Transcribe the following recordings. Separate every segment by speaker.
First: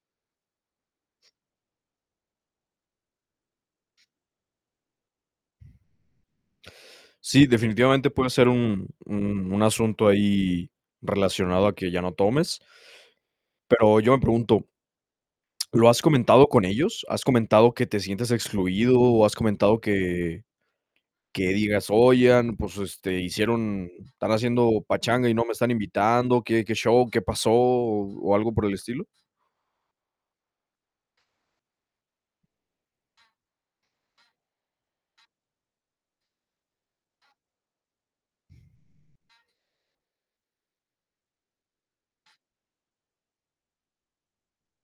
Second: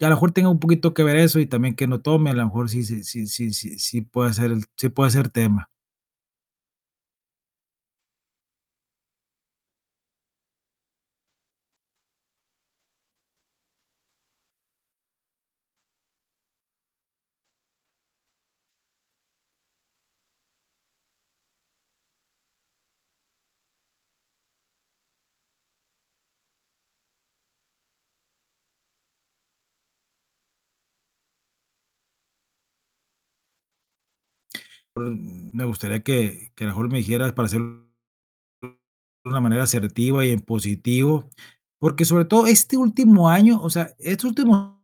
Speaker 1: Y a lo mejor tenga un poquito que ver eso y también que no tome, a lo mejor sí sí sí sí sí pueda ser el sí puede ser tema.
Speaker 2: Sí, definitivamente puede ser un un un asunto ahí relacionado a que ya no tomes. Pero yo me pregunto ¿lo has comentado con ellos? ¿Has comentado que te sientes excluido, o, has comentado que que digas: "Oigan, pues, este, hicieron están haciendo pachanga y no me están invitando, qué qué show, qué pasó", o algo por el estilo?
Speaker 1: Me gustaría que que a lo mejor me dijeras para hacer de una manera asertiva y en positivo, porque sobre todo este último año, o sea, estos últimos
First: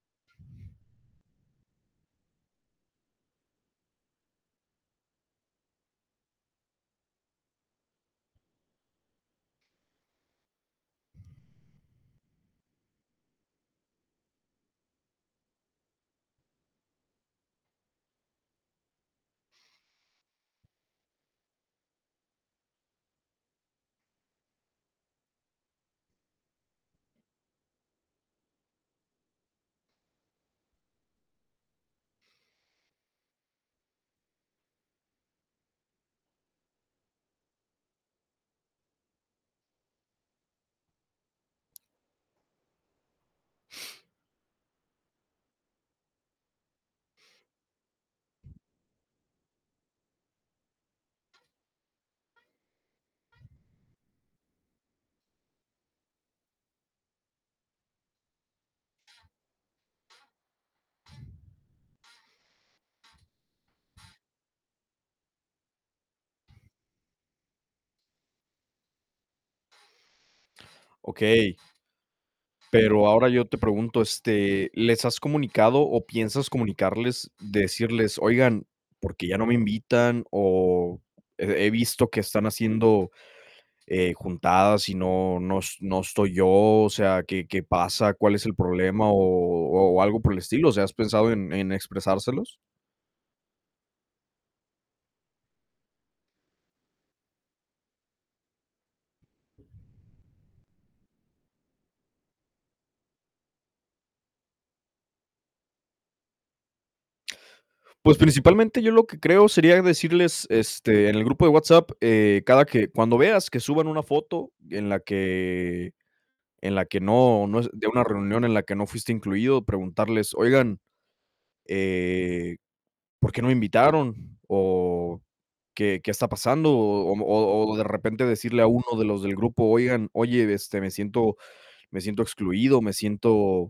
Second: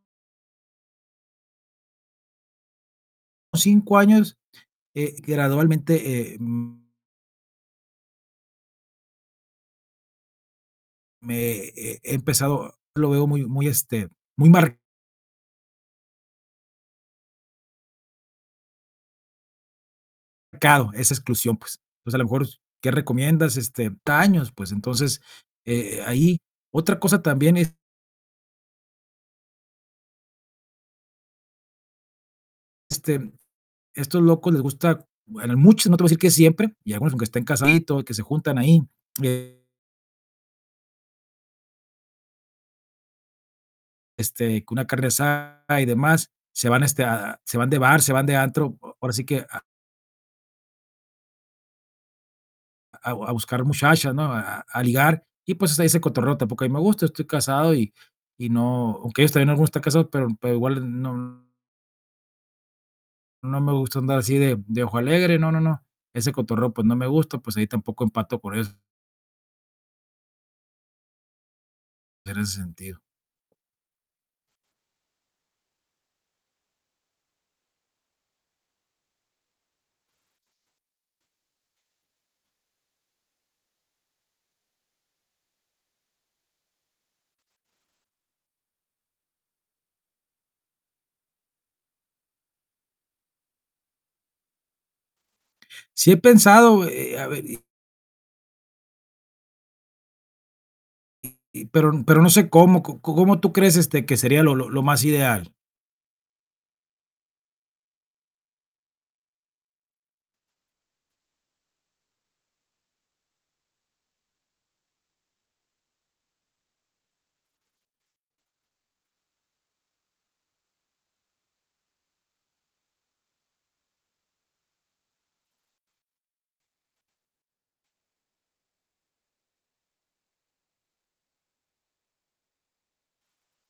Speaker 1: 5 años, eh, gradualmente, eh, mm me eh, empezado lo veo muy muy, este, muy mar cado esa exclusión, pues Pues a lo mejor, us ¿qué recomiendas?, este, [unintelligible] pues entonces, eh, ahí. Otra cosa también es este, mm, estos locos les gusta bueno, a muchos, no te voy a decir que siempre, y algunos aunque estén [unintelligible] y que se juntan ahí, eh este, con una carne asada y demás, se van, este, a a se van de bar, se van de antro, o ahora sí que a a a buscar muchachas, ¿no?, a a a ligar. Y pues ahí ese cotorreo tampoco a mí me gusta, estoy casado y y no, aunque ellos también algunos están casados, pero pero igual no no me gusta andar así de de ojo alegre, no, no, no, ese cotorreo pues no me gusta, pues ahí tampoco empato por eso.
Speaker 2: Okey.
Speaker 1: En ese sentido.
Speaker 2: Pero ahora yo te pregunto, este, ¿les has comunicado, o piensas comunicarles decirles: "Oigan, ¿por qué ya no me invitan?, o he he visto que están haciendo, eh, juntadas y no no es no estoy yo, o sea, qué qué pasa, cuál es el problema", o o algo por el estilo? O sea, ¿has pensado en en expresárselos?
Speaker 1: Sí he pensado, eh eh, a ve y y y pero pero no sé cómo, ¿co cómo tú crees, este, que sería lo lo más ideal?
Speaker 2: Pues principalmente yo lo que creo, sería decirles, este, en el grupo de WhatsApp, eh, cada que cuando veas que suban una foto en la que en la que no no es de una reunión en la que no fuiste incluido, preguntarles: "Oigan, eh, ¿por qué no me invitaron?". O: "¿Qué qué está pasando?", o o, mm, o o de repente, decirle a uno de los del grupo: "Oigan Oye, este, me siento me siento excluido, me siento"